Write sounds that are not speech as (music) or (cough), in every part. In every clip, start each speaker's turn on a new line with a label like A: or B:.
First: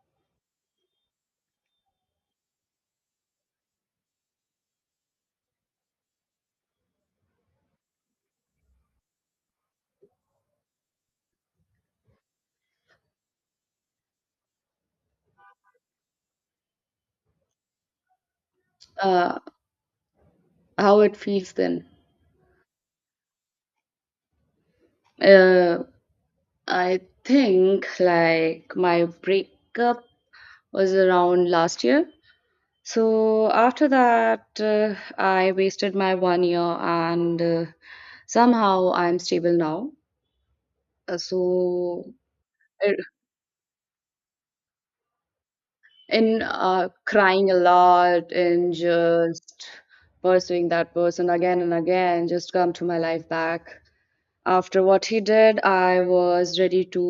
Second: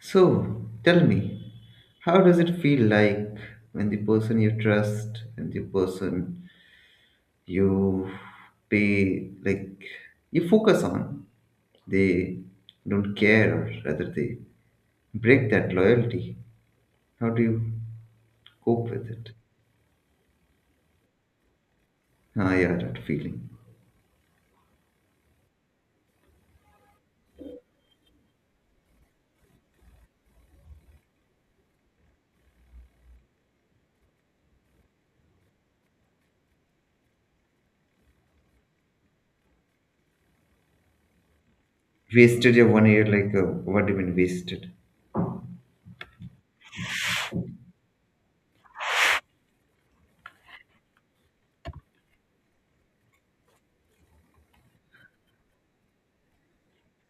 A: So, tell me, how does it feel like when the person you trust and the person you pay, like you focus on, they don't care, or rather they break that loyalty? How do you cope with it?
B: uh, how it feels then.
A: Ah, yeah, that feeling.
B: Uh, I think like my breakup was around last year. So after that, I wasted my 1 year and somehow I'm stable now. Uh, so,
A: Wasted your one
B: uh,
A: year, like what do you mean wasted?
B: in crying a lot and just pursuing that person again and again, just come to my life back. After what he did, I was ready to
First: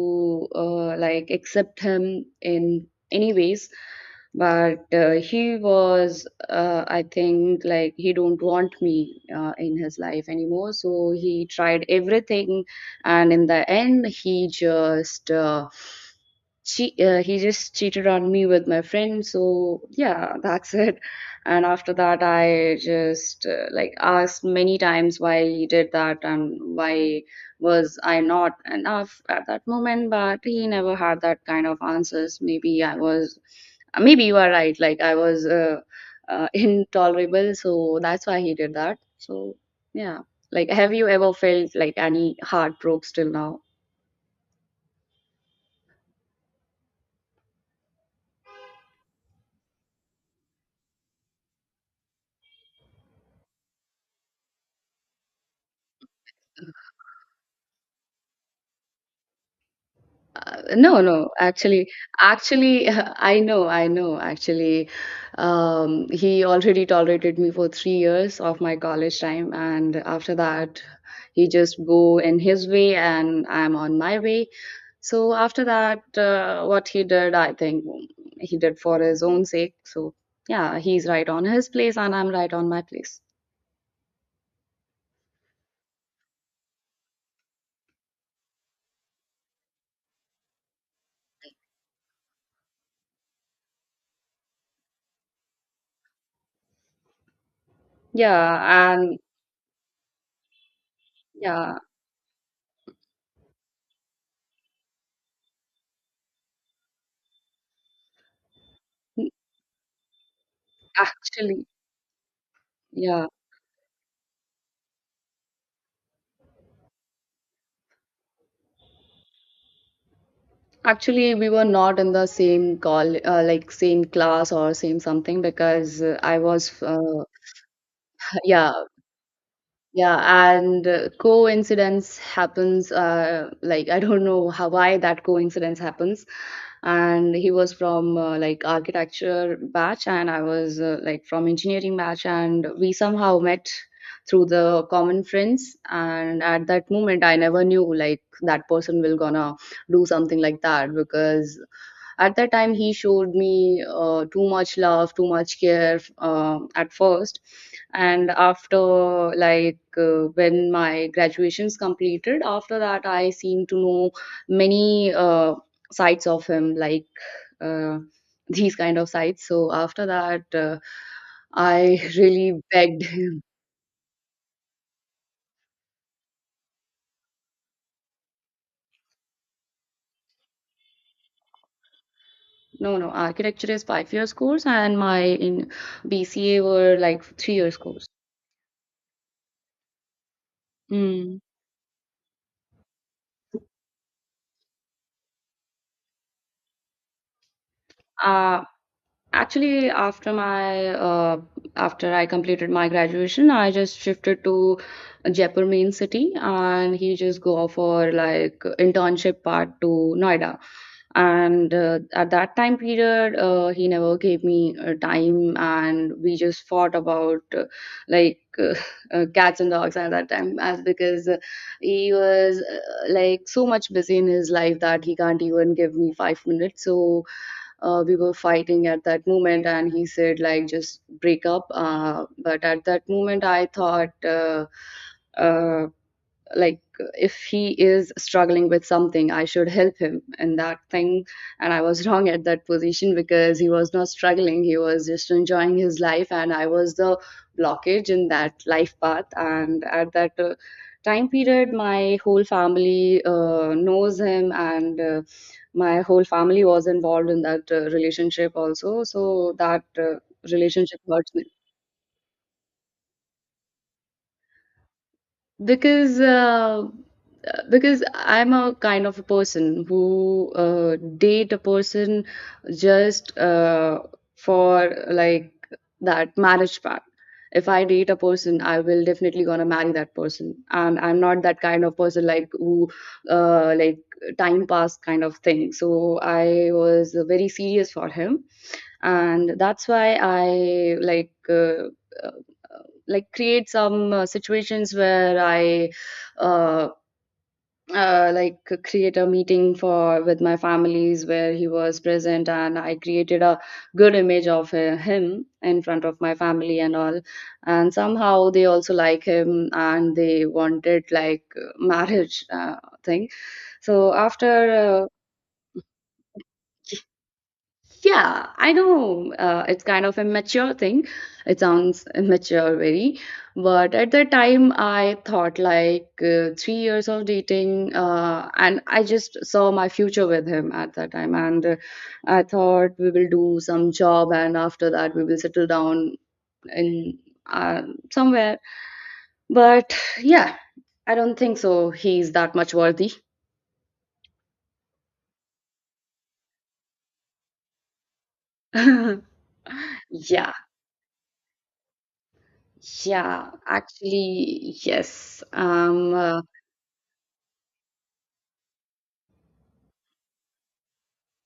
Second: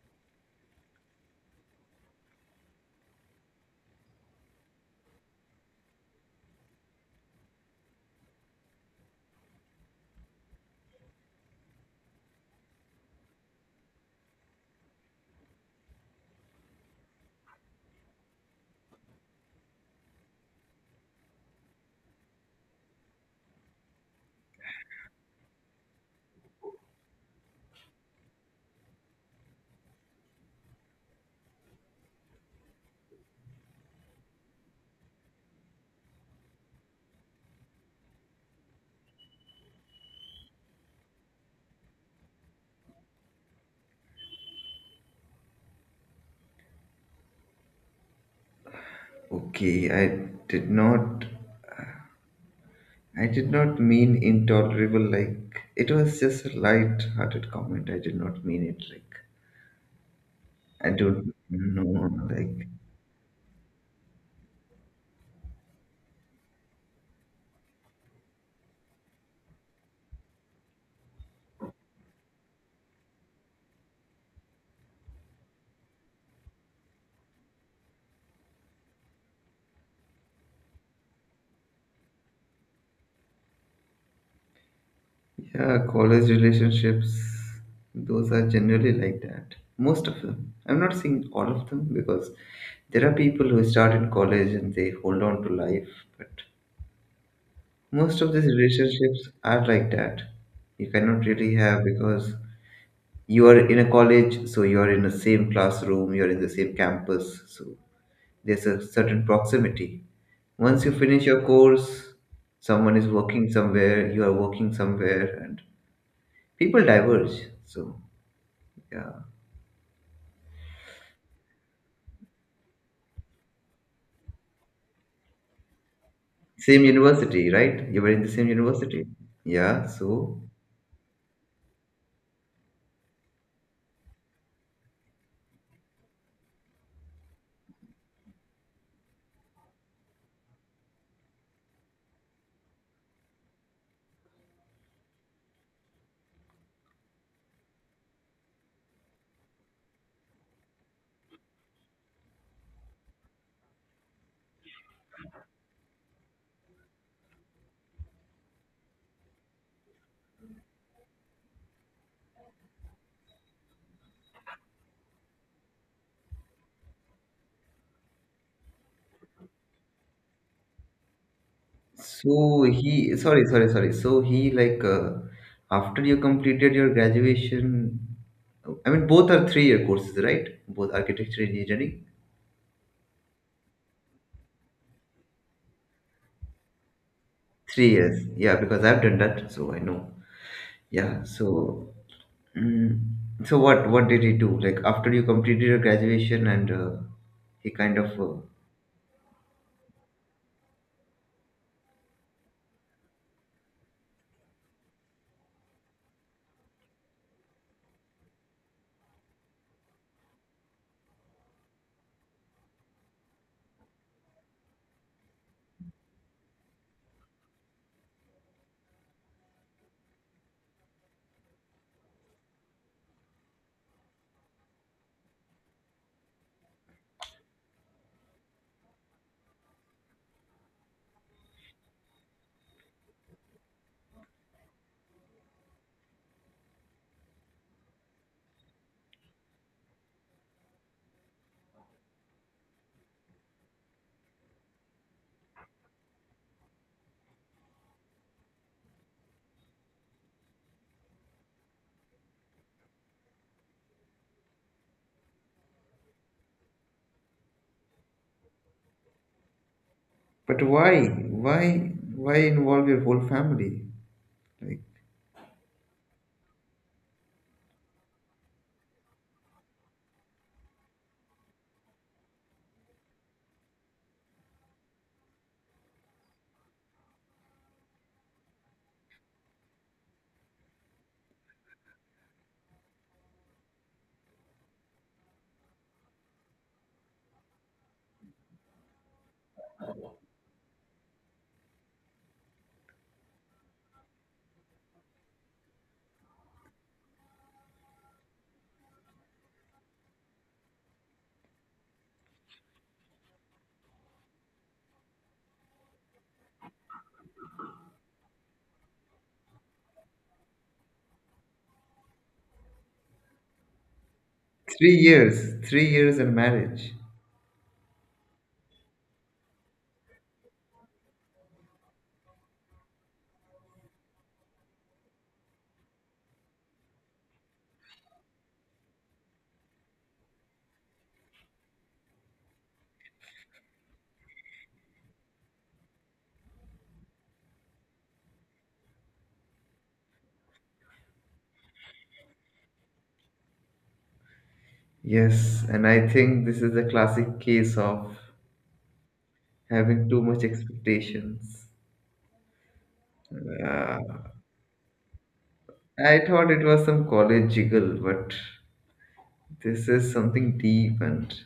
B: like accept him in any ways. But I think, like he don't want me in his life anymore. So he tried everything, and in the end, he just cheated on me with my friend. So yeah, that's (laughs) it. And after that, I just like asked many times why he did that and why was I not enough at that moment. But he never had that kind of answers. Maybe you are right. Like I was (laughs) intolerable. So that's why he did that. So yeah. Like, have you ever felt like any heartbreaks till now?
A: Okay, I did not mean intolerable, like, it was just a light hearted comment. I did not mean it, like, I
B: No, no,
A: don't
B: actually,
A: know, like,
B: actually, (laughs) I know, actually. He already tolerated me for 3 years of my college time, and after that, he just go in his way, and I'm on my way. So after that, what he did, I think he did for his own sake. So yeah, he's right on his place, and I'm right on my place.
A: yeah, college relationships, those are generally like that. Most of them. I'm not saying all of them because there are people who start in college and they hold on to life, but most of these
B: Yeah, and
A: relationships are like that. You cannot really
B: yeah,
A: have because you are in a college, so you are in the same classroom, you are in the same campus, so there's a certain proximity. Once you finish your
B: actually,
A: course, someone is
B: yeah.
A: working somewhere, you are working somewhere, and people diverge. So, yeah.
B: Actually, we were not in the same call, like same class or same something because uh, I
A: Same
B: was, uh,
A: university, right? You were in the
B: (laughs)
A: same
B: yeah,
A: university. Yeah, so
B: yeah, and coincidence happens. Like I don't know how why that coincidence happens, and he was from like architecture batch, and I was like from engineering batch, and we somehow met through the common friends. And at that moment, I never knew like that person will gonna do something like that because at that time, he showed me too much love, too much care at first. And when my graduation's completed, after that, I seem to know many sides of him, like uh, (laughs) these kind of sides. So after that, I (laughs) really
A: so
B: begged
A: he
B: him.
A: sorry, sorry, sorry. So he like after you completed your graduation, I mean both are 3-year courses, right? Both architecture and engineering.
B: No, no, architecture is 5 years course, and my in BCA were like 3 years
A: Three
B: course.
A: years. Yeah, because I've done that, so I know. Yeah,
B: Mm.
A: so. Mm. So what did he do? Like after you completed your graduation and he kind of.
B: Uh, Actually, after I completed my graduation, I just shifted to Jaipur main city, and he just go for like internship part to Noida. And at that time period, he never gave me time, and we just fought about like uh, (laughs) cats and dogs at that time, as because he was like so much busy in his life that he can't even give me 5 minutes. So we were fighting at that moment and he said like just break up but at that moment I thought uh, like if he is struggling with something I should help him in that thing, and I was wrong at that position because he was not struggling, he was just enjoying his life and I was the blockage in that life path. And at that time period my whole family knows him, and my whole family was involved in that relationship also, so that
A: But
B: relationship
A: why
B: hurts me
A: involve your whole family? Like
B: because uh, because I'm a kind of a person who date a person just for like that marriage part. If I date a person I will definitely gonna marry that person, and I'm not that kind of person like who uh, like time pass kind of thing. So I was very serious for him, and that's why I create some situations where I uh, uh, like create a meeting for with my families where he was present, and I created a good image of him in front of my family and all, and somehow they also like him and they wanted like marriage thing. So
A: three
B: after
A: years, 3 years in marriage.
B: Yeah, I know it's kind of a mature thing. It sounds immature, very. But at that time, I thought like 3 years of dating, and I just saw my future with him at that time. And I thought we will do some job, and after that, we will settle down in uh, somewhere. But yeah, I don't think so. He's that much worthy.
A: Yes, and I think this is a classic case of
B: (laughs)
A: having too much
B: Yeah,
A: expectations.
B: yeah,
A: Uh,
B: actually, yes.
A: I thought it was some college jiggle, but this is something deep and.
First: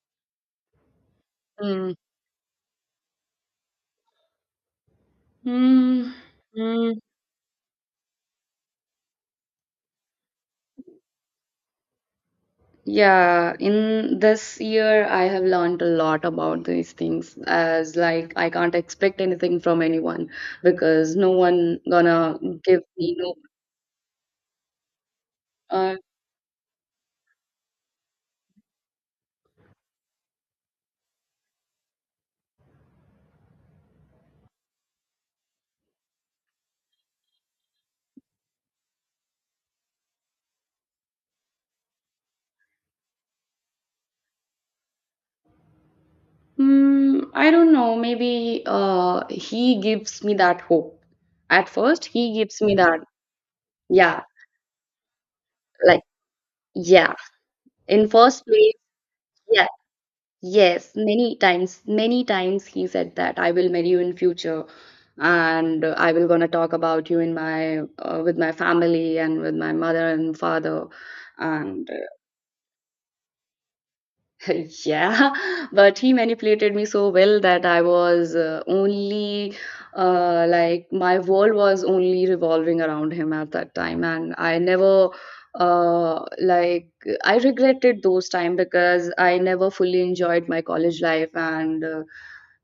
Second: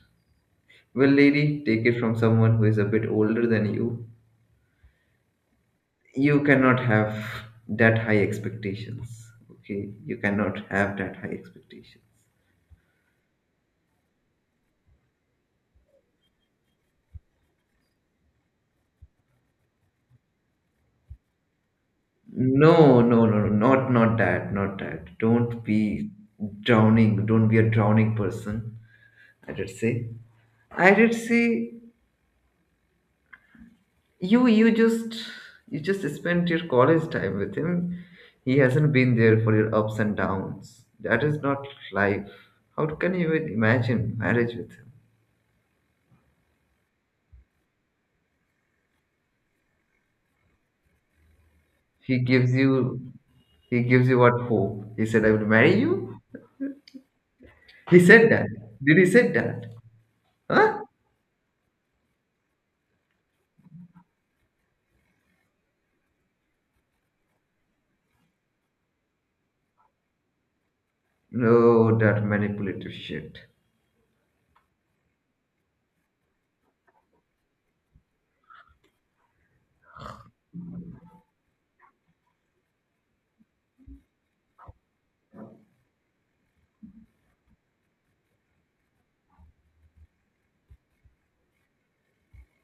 A: Well, lady, take
B: Hmm.
A: it from someone who is a bit older than you.
B: Mm,
A: You cannot
B: mm,
A: have that high expectations, okay, you cannot have that high expectations.
B: yeah, in this year, I have learned a lot about these things as like I can't expect anything from anyone because no one gonna
A: No,
B: give me
A: no,
B: no.
A: no, no, not that, not that,
B: Uh,
A: don't be a drowning person. I did say, I did say, you you just you just spent your college time with him. He hasn't been there for your ups and downs. That is not life. How can you even imagine marriage with him?
B: mm, I don't know. Maybe he gives me that hope. At first,
A: He
B: he
A: gives
B: gives me
A: you
B: that. Yeah,
A: what hope? He said, I will marry
B: like
A: you?
B: yeah.
A: He
B: In
A: said
B: first
A: that.
B: place,
A: Did he say that?
B: yeah.
A: Huh?
B: Yes, many times he said that I will marry you in future and I will gonna talk about you in my with my family and with my mother and father and
A: No, that manipulative shit.
B: (laughs) yeah, but he manipulated me so well that I was only my world was only revolving around him at that time, and I never uh like I regretted those time because I never fully enjoyed my college life, and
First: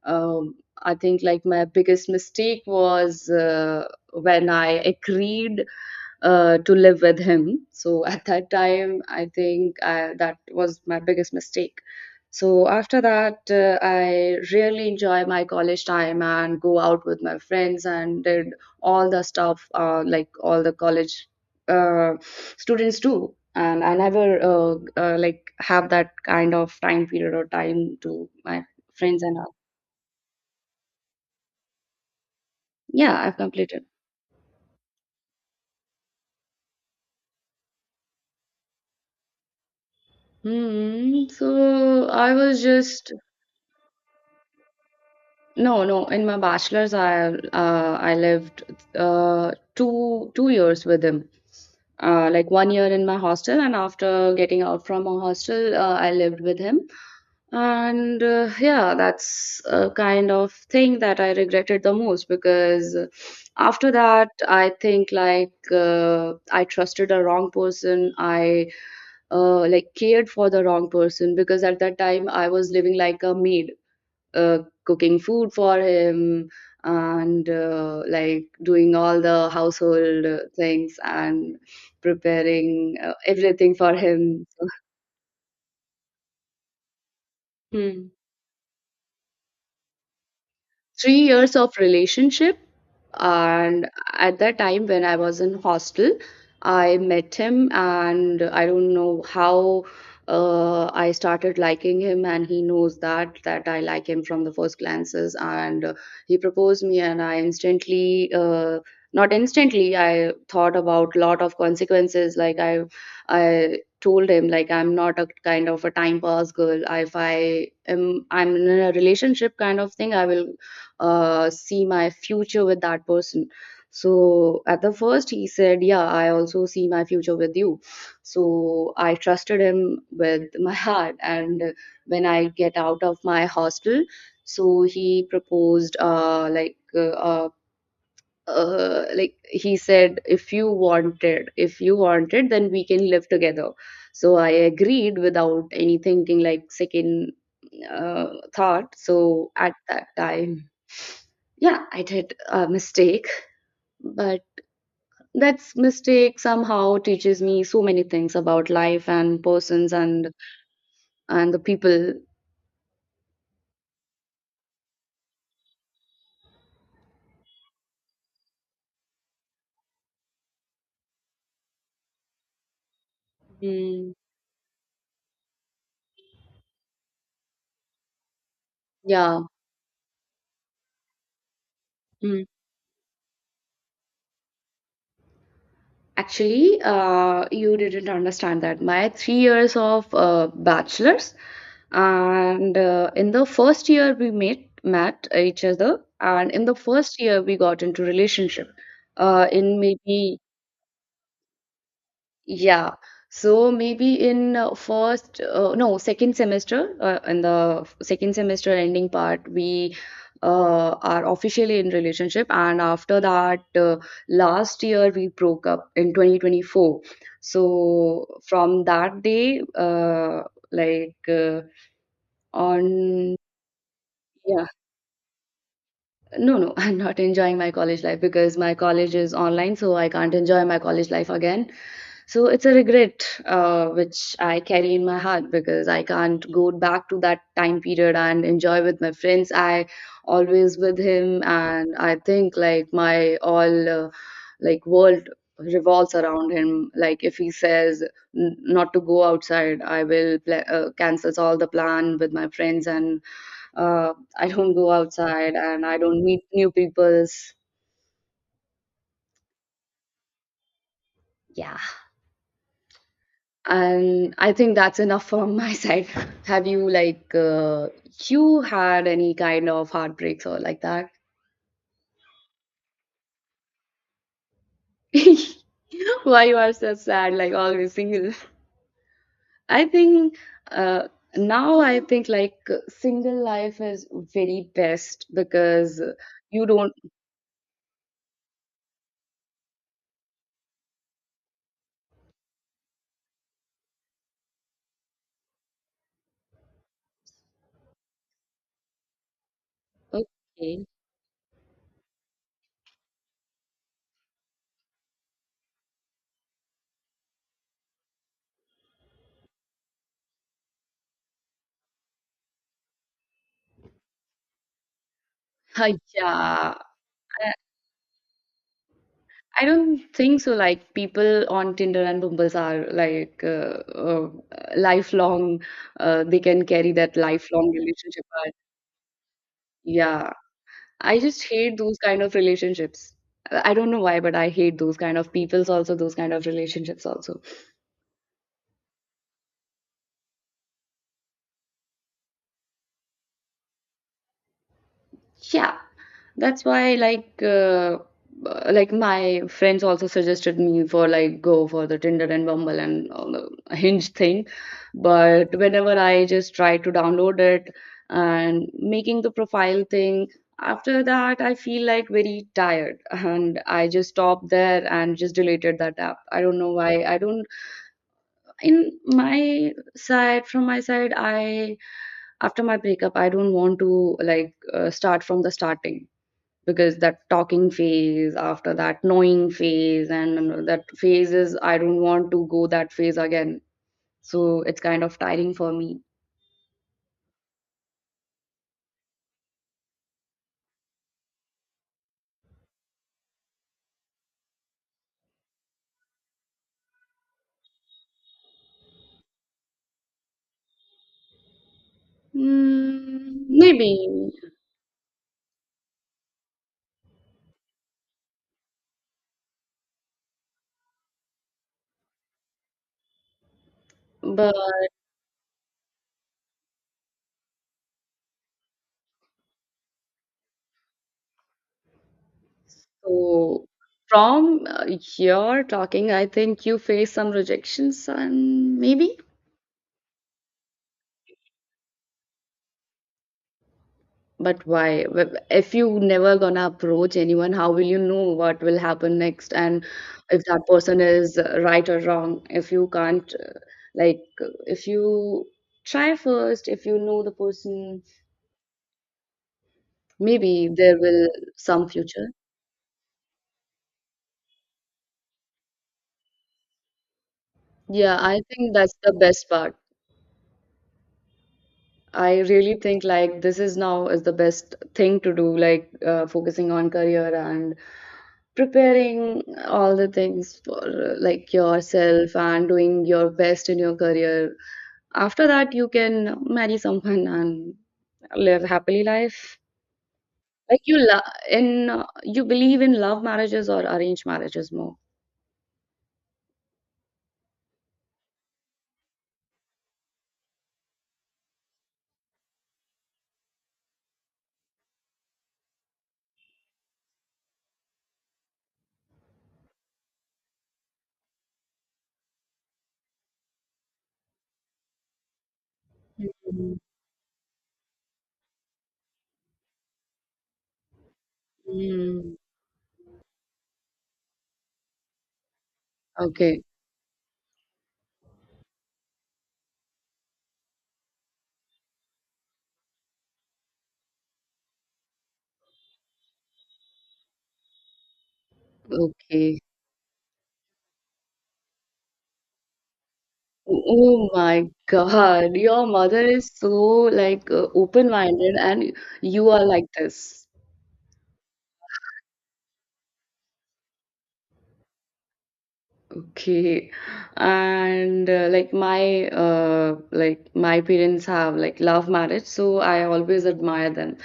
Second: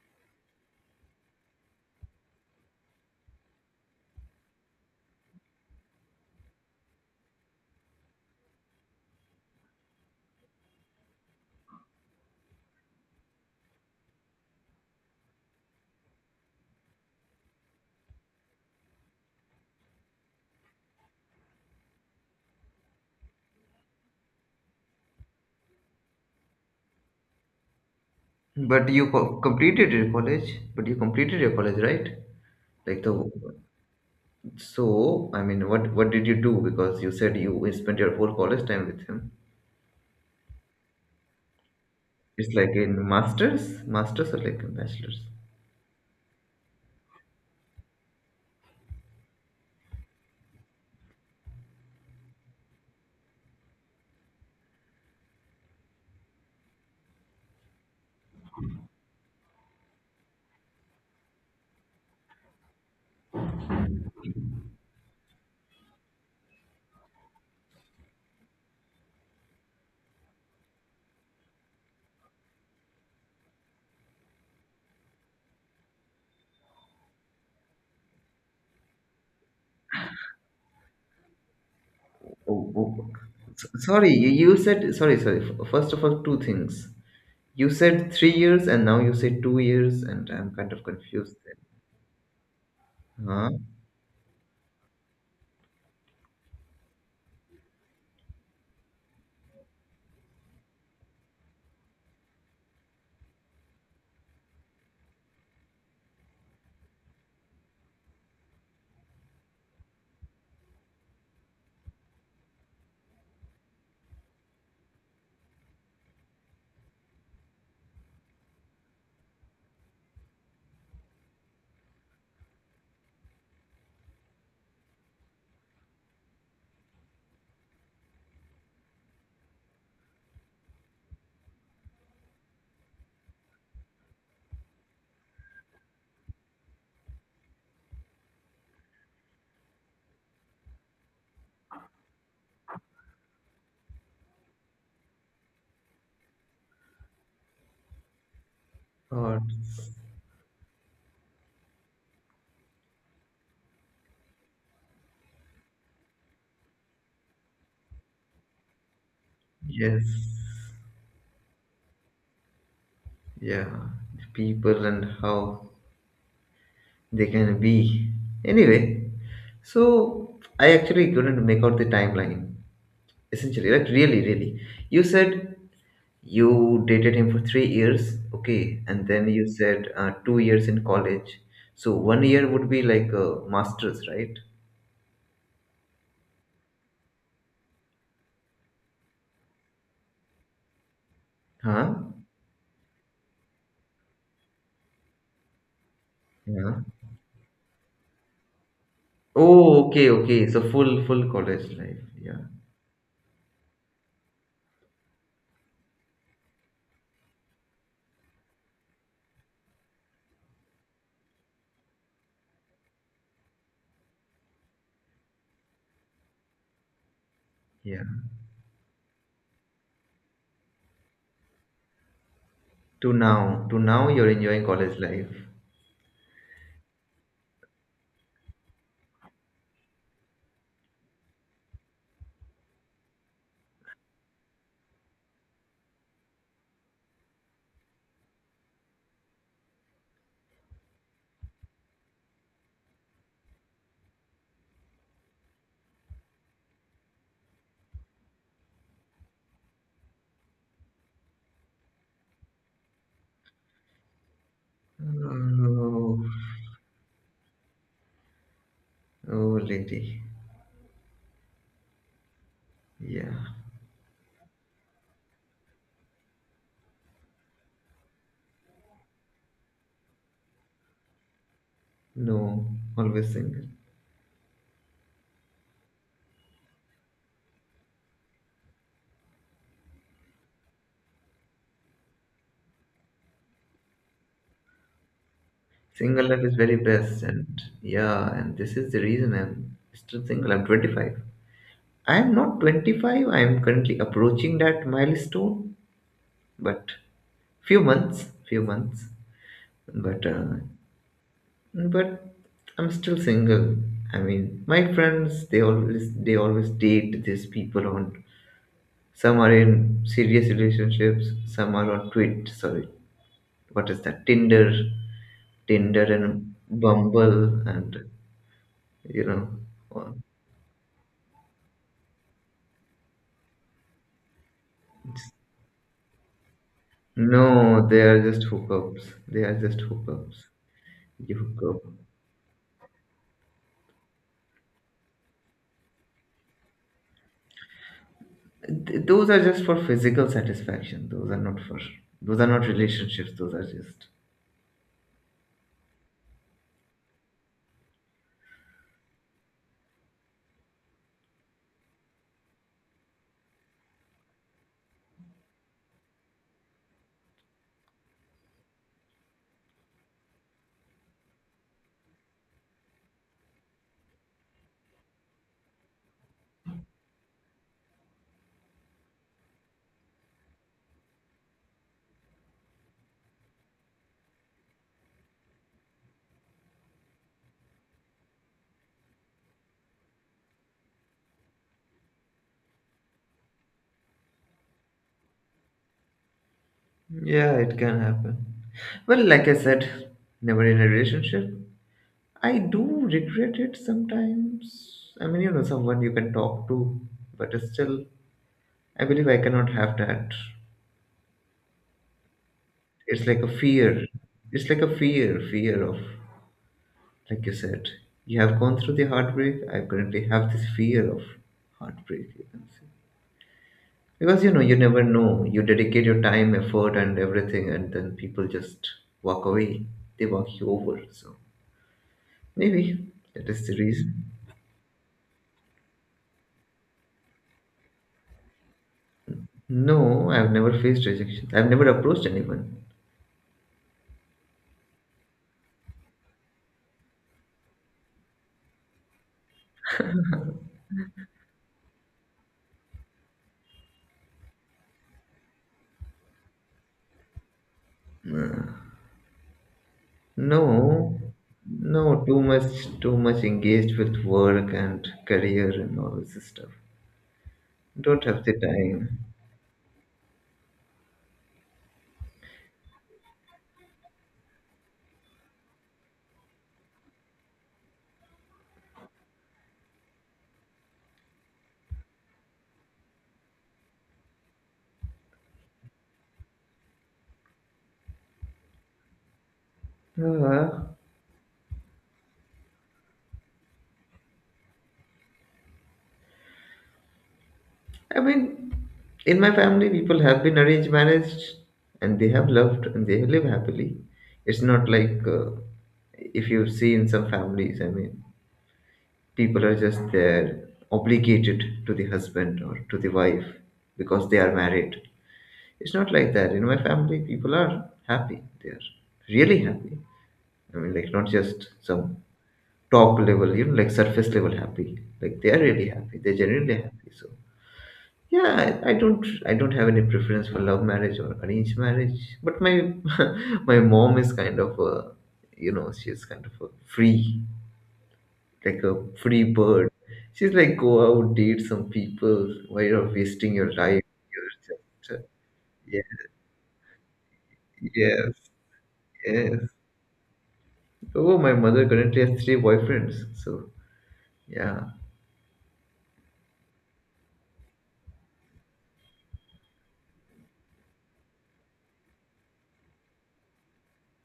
B: um, I think like my biggest mistake was when I agreed to live with him. So (laughs) at that time, that was my biggest mistake. So after that, I really enjoy my college time and go out with my friends and did all the stuff like all the college uh, students do. And I never have that kind of time period or time to my
A: But you
B: friends and all.
A: completed your college. But you completed your college, right? Like the
B: Yeah, I've completed.
A: so I mean, what did you do? Because you said you spent your whole college time with him.
B: Hmm. So I
A: It's
B: was
A: like in
B: just
A: masters or like in bachelors.
B: no, no. In my bachelor's, I lived two years with him. Like 1 year in my hostel, and after getting out from my hostel, I lived with him. And yeah, that's a kind of thing that I regretted the most because after that, I think like I trusted the wrong person. I cared for the wrong person because at that time I was living like a maid, uh, cooking food for him, and like doing all the household things and
A: Oh,
B: preparing
A: oh.
B: everything for
A: Sorry, you
B: him.
A: you
B: (laughs)
A: said sorry, sorry. First of all, two things. You
B: So,
A: said 3 years and now you say 2 years, and I'm kind of
B: three
A: confused
B: years
A: then.
B: of relationship,
A: Huh?
B: and at that time when I was in hostel, I met him and I don't know how, I started liking him and he knows that I like him from the first glances, and he proposed me and I instantly not instantly, I thought about lot of consequences. Like I told him like I'm not a kind of a time pass girl. If I am I'm in a relationship kind of thing, I will see my future with that person. So at the first he said yeah, I also see my future with you. So I trusted him with (laughs) my heart. And when I get out of my hostel, so he proposed like a like he said if you wanted then we can live together. So I agreed without any thinking, like second uh, thought.
A: Or
B: So at that time, yeah, I did a mistake, but that's mistake somehow teaches me so many things about life and persons
A: Yes,
B: and the people.
A: yeah, people and how they can be. Anyway, so I actually couldn't make out the timeline, essentially, like
B: Mm,
A: really, really. You said you dated him for 3 years, okay, and then
B: yeah.
A: you said 2 years in college. So one
B: Mm.
A: year would be like a master's, right?
B: Actually you didn't understand that my 3 years of bachelor's,
A: Huh?
B: and in the first year we met each other, and in
A: Yeah.
B: the first year we got into relationship in
A: Oh, okay,
B: maybe
A: okay. So full college life. Yeah.
B: yeah. So maybe in first no second semester, in the second semester ending part we are officially in relationship. And after that last year we broke up in 2024.
A: Yeah.
B: So from that day like on
A: To now you're enjoying
B: yeah.
A: college life.
B: No, no, (laughs) I'm not enjoying my college life because my college is online, so I can't enjoy my college life again. So it's a regret which I carry in my heart because I can't go back to that time period and enjoy with my friends. I always with him, and I think like my all world revolves around him. Like if he says not to go outside, I will cancels all the plan with my friends, and I don't go outside and I
A: Oh,
B: don't meet new peoples.
A: oh lady.
B: Yeah.
A: Yeah.
B: And I think that's enough from my (laughs) side. Have you like you had any kind of heartbreaks or like that?
A: No, always single.
B: (laughs) Why you are so sad, like always single? I think uh, now I think like single life is very best because
A: Single life is
B: you
A: very
B: don't.
A: best and yeah, and this is the reason I'm still single. I'm 25. I am not 25. I am currently approaching that milestone, but few months, few months. But uh,
B: Okay.
A: but I'm still single. I mean, my friends they always date these people on. Some are in serious relationships. Some are on Twit. Sorry, what is that?
B: Uh,
A: Tinder and
B: yeah,
A: Bumble, and you know,
B: I don't
A: all-
B: think so. Like people on Tinder and Bumbles are like lifelong. They can carry that lifelong
A: no, they are
B: relationship.
A: just
B: But
A: hookups. They are just
B: yeah,
A: hookups.
B: I
A: You
B: just hate
A: hook
B: those kind of relationships. I don't know why, but I hate those kind of peoples also, those kind of relationships also.
A: up. Those are just for physical satisfaction. Those are not for. Those are not relationships. Those are just.
B: Yeah. That's why like my friends also suggested me for like go for the Tinder and Bumble and all the Hinge thing. But whenever I just try to download it and making the profile thing, after that I feel like very tired (laughs) and I just stopped there and just deleted that app. I don't know why. I don't in my side from my side I after my breakup I don't want to start from the starting, because that talking phase, after that knowing phase, and that phase is, I don't want to go that phase again, so it's kind of tiring for me.
A: Yeah, it can happen. Well, like I said, never in a relationship. I do regret it sometimes. I mean, someone you can talk to, but still, I believe I cannot have that. It's like a
B: Maybe,
A: fear. It's like a fear, fear of, like you said, you have gone through the heartbreak. I currently have this fear of heartbreak, you can say. Because,
B: but
A: you never know. You dedicate your time, effort, and everything, and then people just walk away. They walk you over, so. Maybe that
B: so
A: is the reason.
B: from your talking I think you face some rejections and maybe.
A: No, I've never faced rejection. I've never approached anyone.
B: But why? If you never gonna approach anyone, how will you know what will happen next, and if that person is right or wrong? If you can't, if you try first, if you know the person, maybe there
A: No,
B: will some
A: no,
B: future.
A: too much engaged with work and career and all this stuff.
B: Yeah,
A: Don't
B: I
A: have the
B: think that's the
A: time.
B: best part. I really think like this is now is the best thing to do, like focusing on career and preparing all the things for like yourself and doing your best in your career. After that, you can marry someone and live happily life. Like
A: Uh,
B: you lo- you believe in love marriages or arranged marriages more.
A: I mean, in my family, people have been arranged marriage and they have loved and they live happily. It's not like if you see in some families, I mean, people are just there obligated to the husband or to the wife because they are married. It's not like that in my
B: Mm.
A: family. People are happy, they're really happy. I mean, like, not just some
B: Mm.
A: top level, like surface level happy, like they are really happy, they're
B: Okay,
A: genuinely happy. So, yeah, I don't have any preference for love marriage or arranged marriage, but my (laughs) my mom is kind of a, you know, she's kind of a free like, a free
B: okay.
A: bird. She's like, go out, date some people. Why you're wasting your life?
B: Oh my
A: You're just,
B: God, your
A: yeah,
B: mother is so like
A: yes,
B: open-minded, and you are
A: yes.
B: like this.
A: Oh, my mother currently has three boyfriends. So, yeah.
B: Okay. And like my parents have like love marriage, so I always admire them.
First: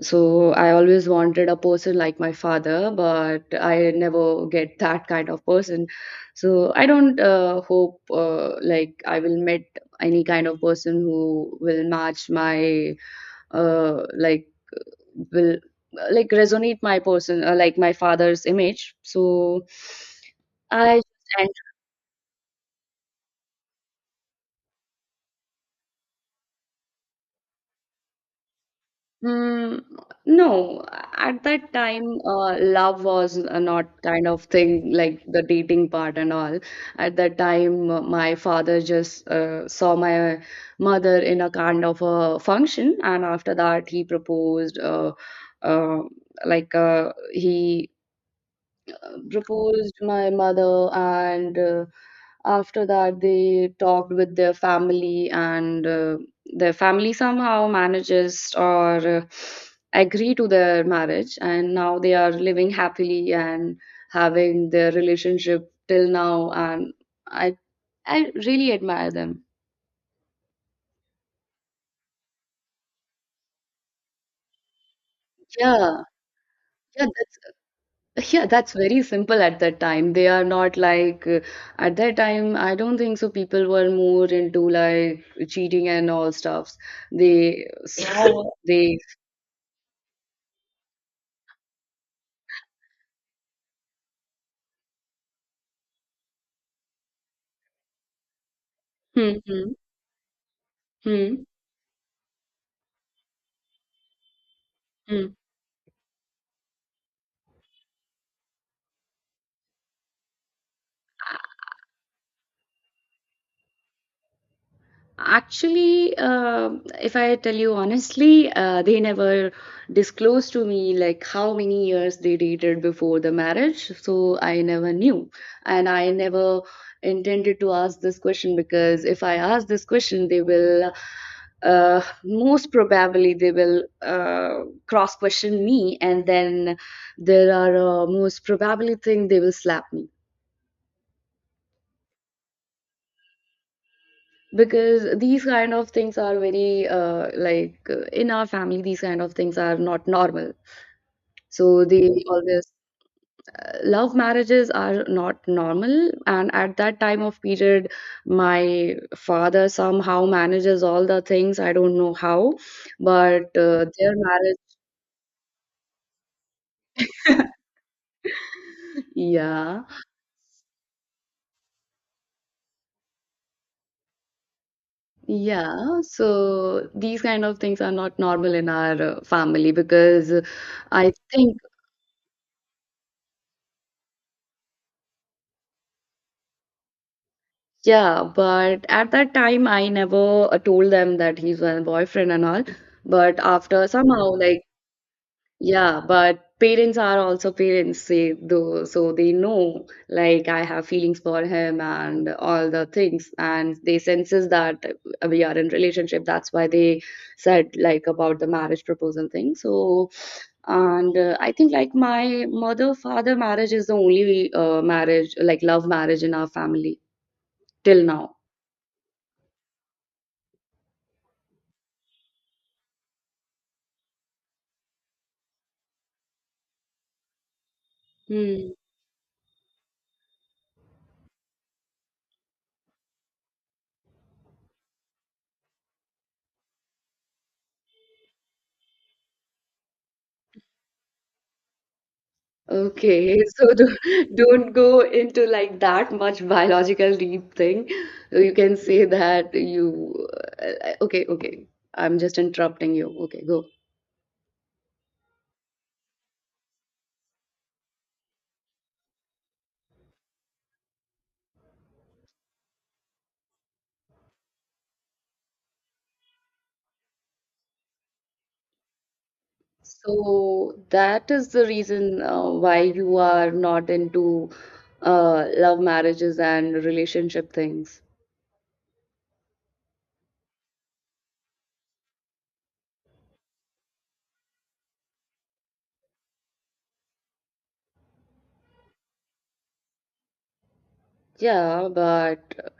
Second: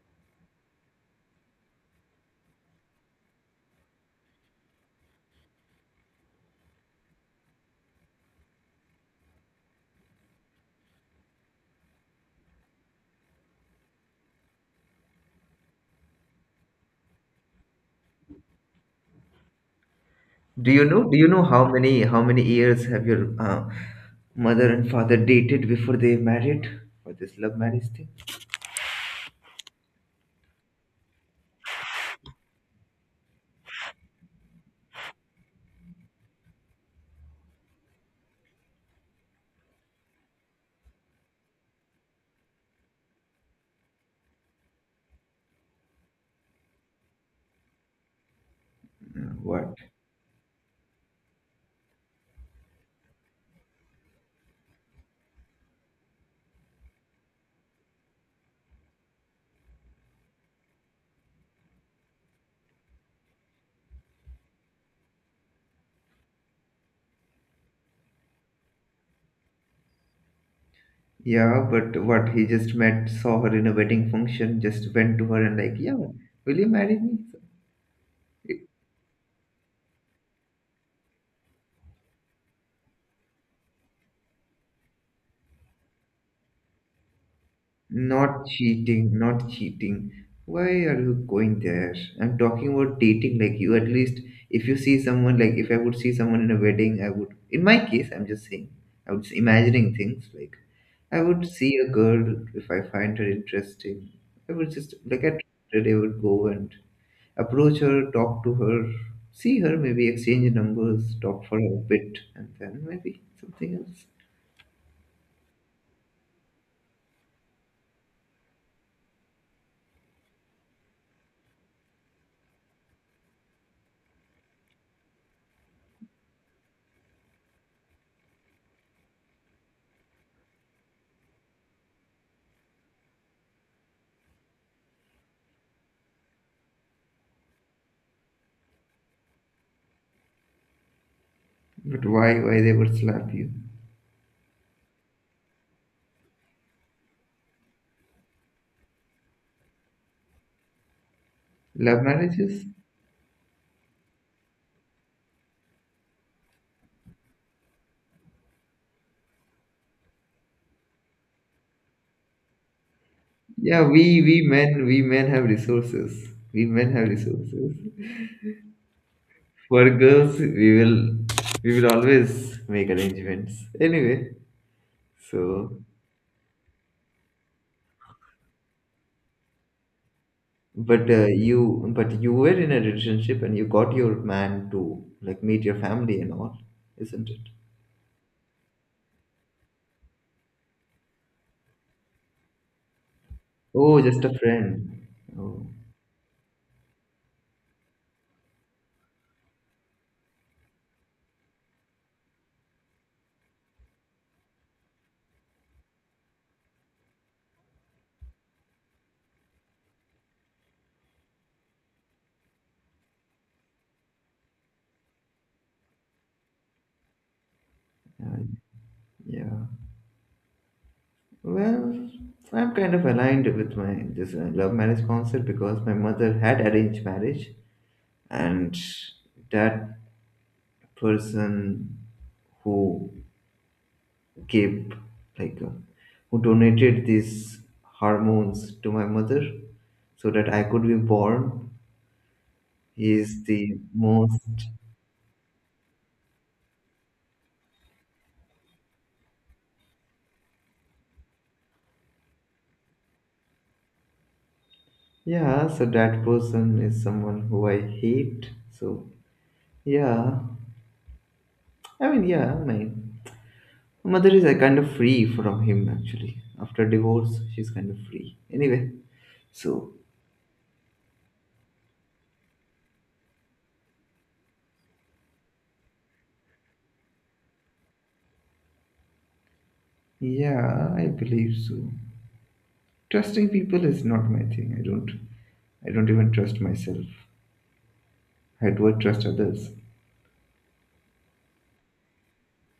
B: So I always wanted a person like my father, but I never get that kind of person. So I don't hope like I will meet any kind of person who will match my uh like will like resonate my person, like my father's image. I
A: Do you know
B: and
A: how many years have your mother and father dated before they married for this love marriage thing?
B: mm, no, at that time love was not kind of thing like the dating part and all. At that time my father just saw my mother in a kind of a function, and after that he proposed, uh, he
A: What?
B: proposed my mother, and after that they talked with their family, and their family somehow manages or agree to their marriage, and now they are living happily and having their relationship till now, and i I really admire them.
A: Yeah, but what? He just met, saw her in a wedding function, just went to her and like, yeah,
B: yeah
A: will you marry
B: yeah
A: me?
B: that's, yeah,
A: So,
B: that's very simple at that time. They are not like at that time, I don't think so. People were more into like cheating and all stuffs. They saw
A: Not
B: they
A: cheating, not cheating. Why are you going there? I'm talking about dating. Like you, at least if you see someone, like if I would see someone in a wedding, I would. In my case, I'm just saying, I would
B: hmm, hmm,
A: imagining things. Like I
B: hmm,
A: would see a girl if I find her interesting.
B: hmm.
A: I today would go and approach her, talk to her, see her, maybe exchange numbers, talk for a bit, and then maybe something else.
B: Actually, if I tell you honestly, they never disclosed to me like how many years they dated before the marriage, so I never knew, and I never intended to ask this question, because if I ask this question, they will most probably they will cross question me, and then there are most probably thing they will slap me.
A: But why? Why they would slap you?
B: Because these kind of things are very in our family these kind of things are not normal, so
A: Love
B: they
A: marriages?
B: always love marriages are not normal, and at that time of period my father somehow manages all the things, I don't know how, but
A: Yeah,
B: their marriage,
A: we men have resources. We men have resources.
B: yeah,
A: For girls, we will always make arrangements. Anyway, so
B: yeah, so these kind of things are not normal in our family because
A: but
B: i
A: uh,
B: think
A: you but you were in a relationship and you got your man to like meet your family and all, isn't it?
B: Yeah, but at that time, I never told them that he's my boyfriend and all. But after
A: Oh, just a
B: somehow, like,
A: friend. Oh,
B: yeah, but parents are also parents, say though, so they know like I have feelings for him and all the things, and they senses that we are in relationship. That's why they said like about the marriage proposal thing. So, and I think like my mother father marriage is the only marriage like love marriage in our family till now.
A: I- yeah. Well, I'm kind of aligned with my this love marriage concept because my mother had arranged marriage,
B: Hmm.
A: and that person who gave like who donated these hormones to my mother so that I could be born. He
B: Okay,
A: is
B: (laughs) so
A: the
B: do,
A: most
B: don't go into like that much biological deep thing. You can say that you, okay, okay, I'm just interrupting you. Okay, go.
A: Yeah, so that person is someone who I hate. So, yeah. I mean, yeah, my mother is kind of free from him actually. After divorce she's kind of free. Anyway, so,
B: So that is the reason why you are not into love marriages and relationship things.
A: yeah, I believe so. Trusting people is not my thing. I don't even trust myself. I do trust others.
B: Yeah, but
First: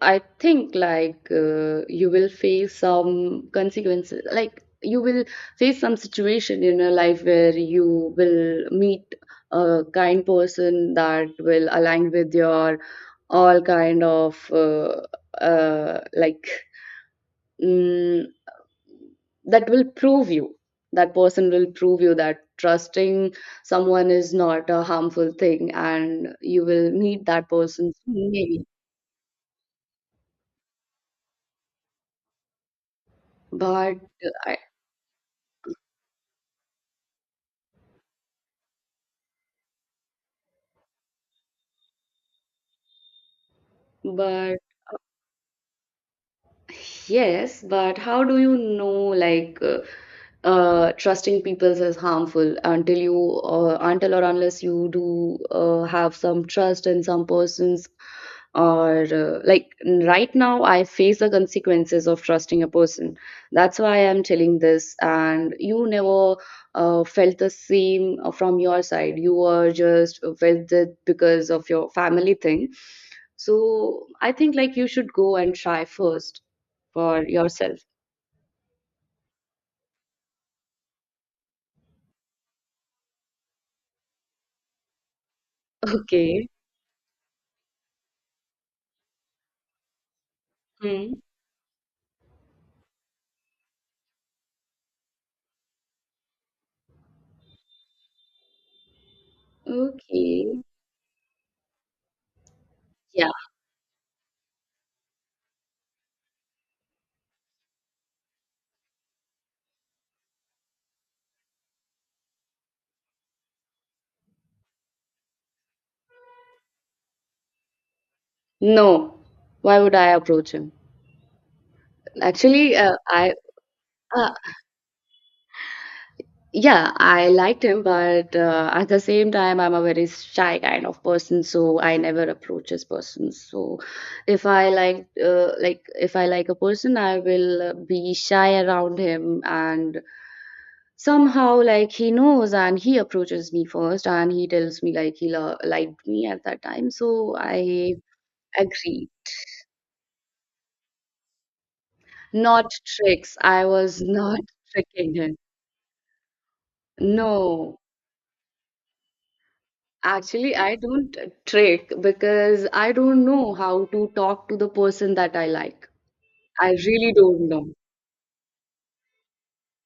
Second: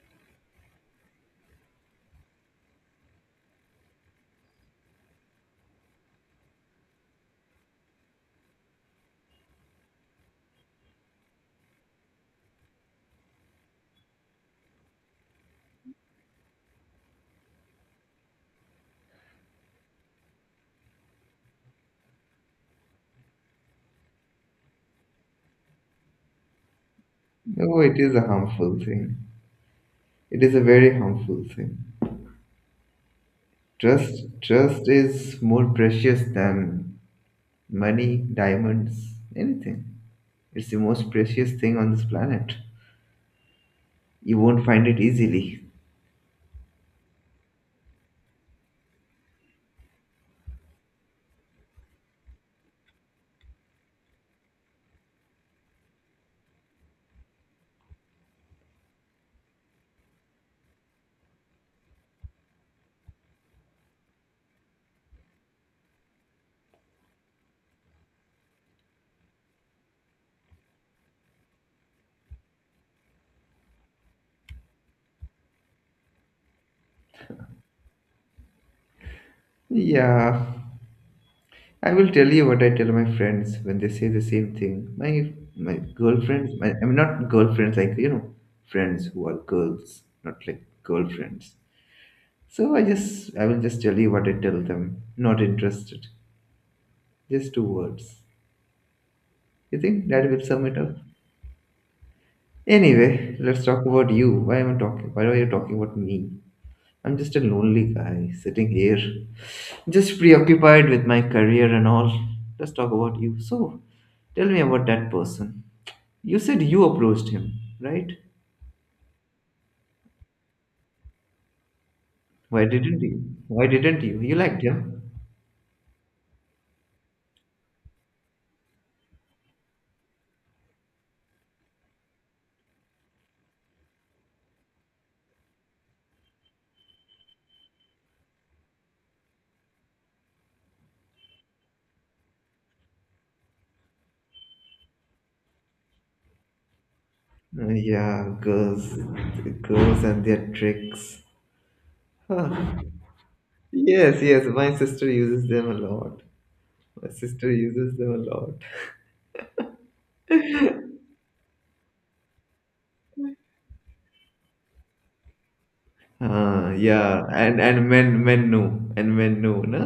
B: I think you will face some consequences. Like you will face some situation in your life where you will meet a kind person that will align with your all kind of uh, like mm, that will prove you. That person will prove you that trusting someone is not a harmful thing, and you will meet that
A: No,
B: person
A: it is a
B: soon, maybe.
A: harmful thing. It is a very harmful thing.
B: But I,
A: Trust is more precious than money, diamonds, anything. It's the most precious thing on this planet. You
B: but
A: won't find it easily.
B: yes, but how do you know trusting people is harmful until you until or unless you do have some trust in some persons, or like right now I face the consequences of trusting a person. That's why I'm telling this, and you never felt the same from your side. You were just felt it because of your family thing. So I think like you should go and try first for yourself.
A: Yeah, I will tell you what I tell my friends when they say the same thing. My
B: (laughs) Okay.
A: girlfriends, my, I mean not girlfriends like friends who are girls, not like
B: Hmm.
A: girlfriends. So, I will just tell you what I tell them. Not interested. Just two words. You think that will sum
B: Okay.
A: it up?
B: Yeah.
A: Anyway, let's talk about you. Why am I talking? Why are you talking about me? I'm just a lonely guy sitting here, just preoccupied with my career and all. Let's talk about you. So, tell me about that person. You said you approached him, right?
B: No. Why would I approach him?
A: Why
B: Actually,
A: didn't
B: I
A: you? Why didn't you?
B: uh,
A: You liked him.
B: yeah, I liked him, but at the same time, I'm a very shy kind of person, so I never approach this person. So, if I like if I like a person, I will be shy around him, and somehow like he knows, and he approaches me first, and he tells me like he liked me at that time. So I
A: Yeah, girls,
B: agree.
A: girls and their tricks.
B: Not
A: Huh.
B: tricks. I was (laughs)
A: Yes,
B: not
A: yes. My sister
B: tricking him.
A: uses them a lot. My sister
B: No,
A: uses them a lot.
B: actually, I don't trick because I don't know how to talk to the person that I like. I really
A: Yeah,
B: don't know.
A: and men know and men know, no.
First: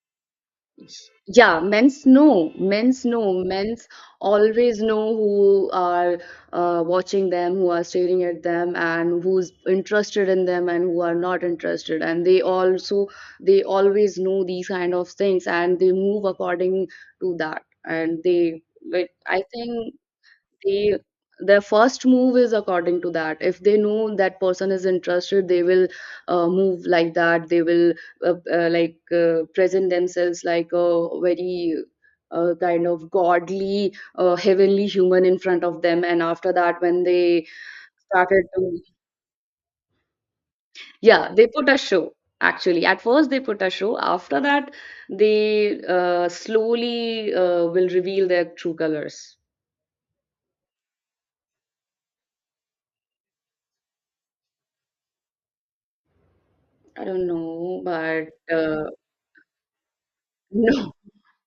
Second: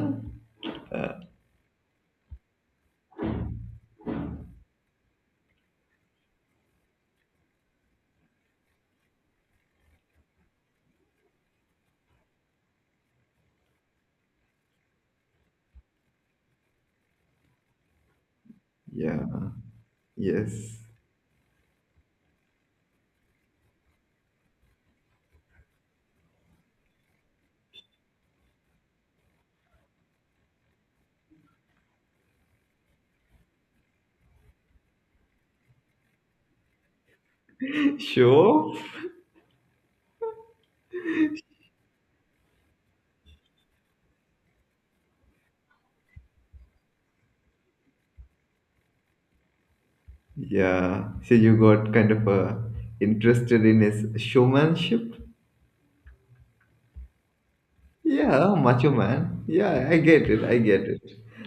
A: Uh,
B: Yeah, men's know. Men's know. Men's always know who are watching them, who are staring at them, and who's interested in them and who are not interested. And they also they always know these kind of things, and they move according to that. And they like
A: yeah.
B: I think
A: Yes.
B: they, their first move is according to that. If they know that person is interested, they will move like that, they will present themselves like a very kind of godly heavenly human in front of them, and after that when they started to,
A: Sure.
B: yeah they put a show, actually at first they put a show, after that they slowly will reveal their true colors.
A: Yeah. So you got kind of interested in his showmanship.
B: I don't know, but
A: Yeah,
B: uh,
A: macho man. Yeah, I get it.
B: (laughs)
A: I get
B: no.
A: it.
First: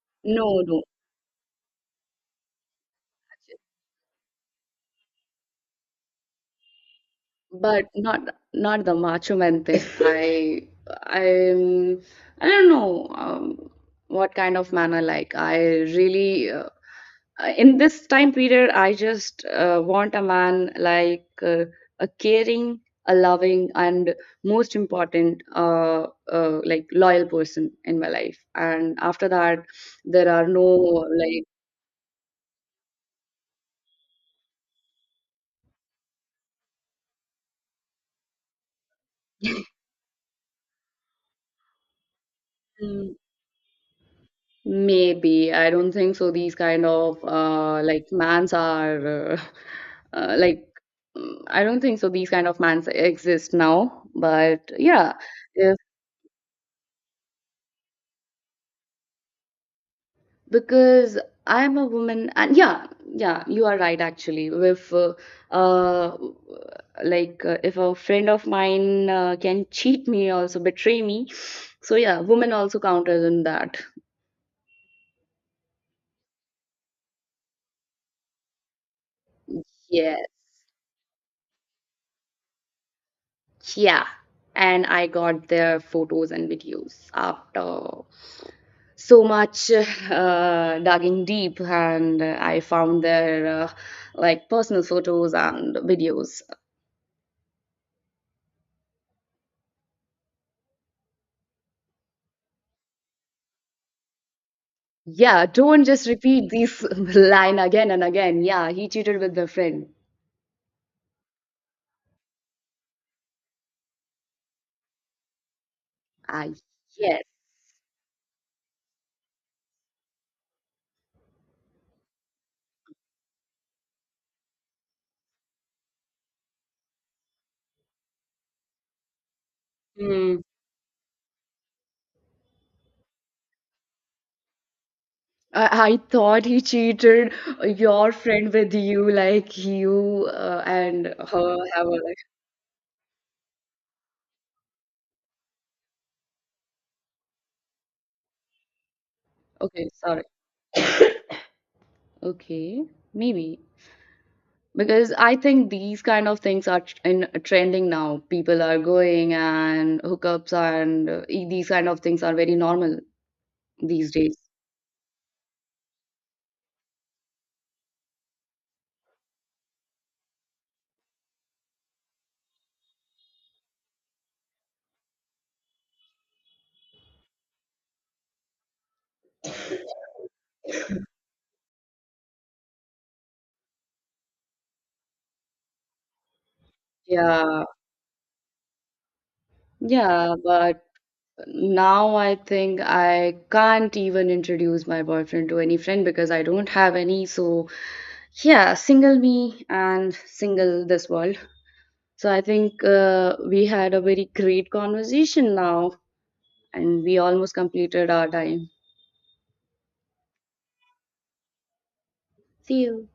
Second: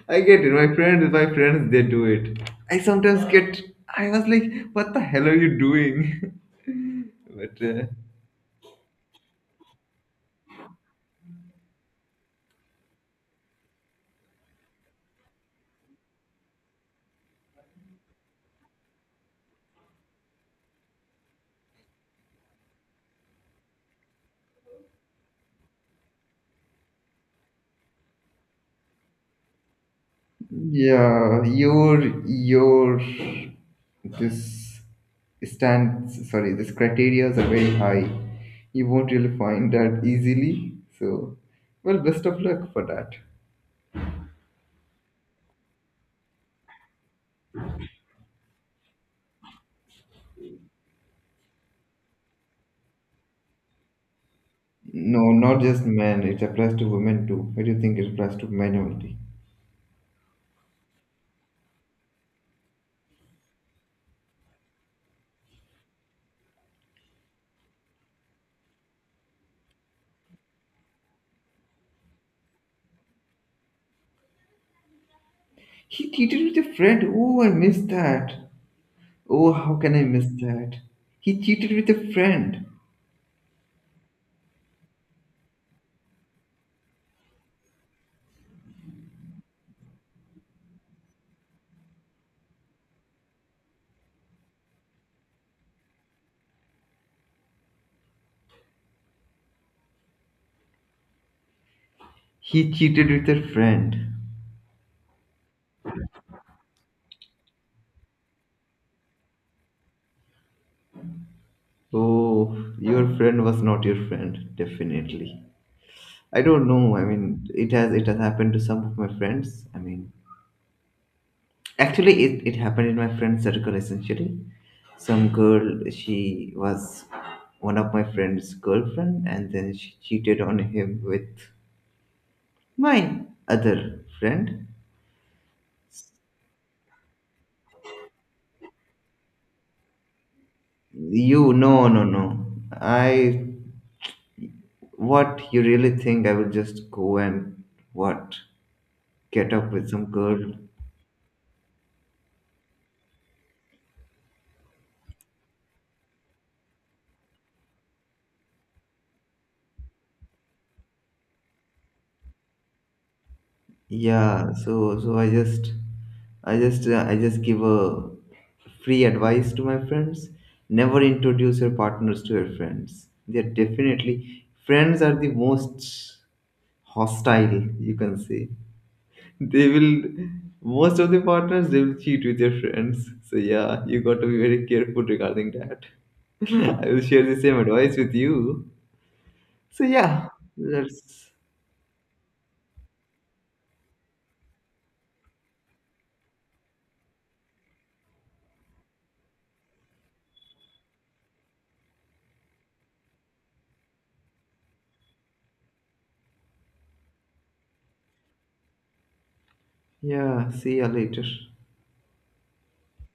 A: I get
B: No,
A: it.
B: no,
A: My friends, they do it. I sometimes get. I was like, what the hell are you doing? (laughs) But
B: but not the Macho Man thing. (laughs) I'm I don't know what kind of man I like. I really in this time period, I just want a man like a caring, a loving, and most important, loyal person in my life. And after that, there are no
A: yeah, your this stands. Sorry, this criteria are very high. You won't really
B: like.
A: find that easily. So, well, best of luck for that.
B: (laughs) Maybe. I don't think so. These kind of like mans are (laughs) uh, like I don't think so these kind of mans exist now. But yeah,
A: No, not
B: if,
A: just men. It applies to women too. What do you think it applies to minority?
B: because I am a woman, and yeah, yeah, you are right actually. If uh, if a friend of mine can cheat me, also betray me, so yeah, women also counters in that.
A: He cheated with a friend. Oh, I missed that. Oh, how can I
B: Yes.
A: miss that? He cheated with a friend.
B: Yeah, and I got their photos and videos after so much (laughs) digging deep, and I found their like personal photos and videos.
A: He cheated with a friend.
B: Yeah, don't just repeat this (laughs) line again and again. Yeah, he cheated with the friend.
A: Oh, your friend was not your friend, definitely. I
B: Ah,
A: don't know. I
B: yes.
A: mean, it has happened to some of my friends. I mean, actually, it happened in my friend circle essentially. Some girl, she was one of my friend's girlfriend, and then she cheated
B: Hmm.
A: on him with my other friend.
B: I thought he cheated your friend with you, like you and
A: You,
B: her have
A: no,
B: a
A: no,
B: like.
A: no. I What you really think? I will just go and what get up
B: Okay,
A: with some
B: sorry.
A: girl?
B: Okay, maybe. Because I think these kind of things are in trending now. People are going and hookups and these kind of things are very normal these days.
A: Yeah. So, I just give a free advice to my friends. Never introduce your partners to your friends. They're definitely friends are the most hostile you can say. They will, most of the partners, they will cheat with their friends. So, yeah, you got to be very careful regarding that. (laughs) I will share the same
B: Yeah,
A: advice with you. So, yeah,
B: yeah, but
A: let's,
B: now I think I can't even introduce my boyfriend to any friend because I don't have any. So, yeah, single me and single this world. So, I think we had a very great conversation now and we almost completed our time.
A: yeah, see you later.
B: See you.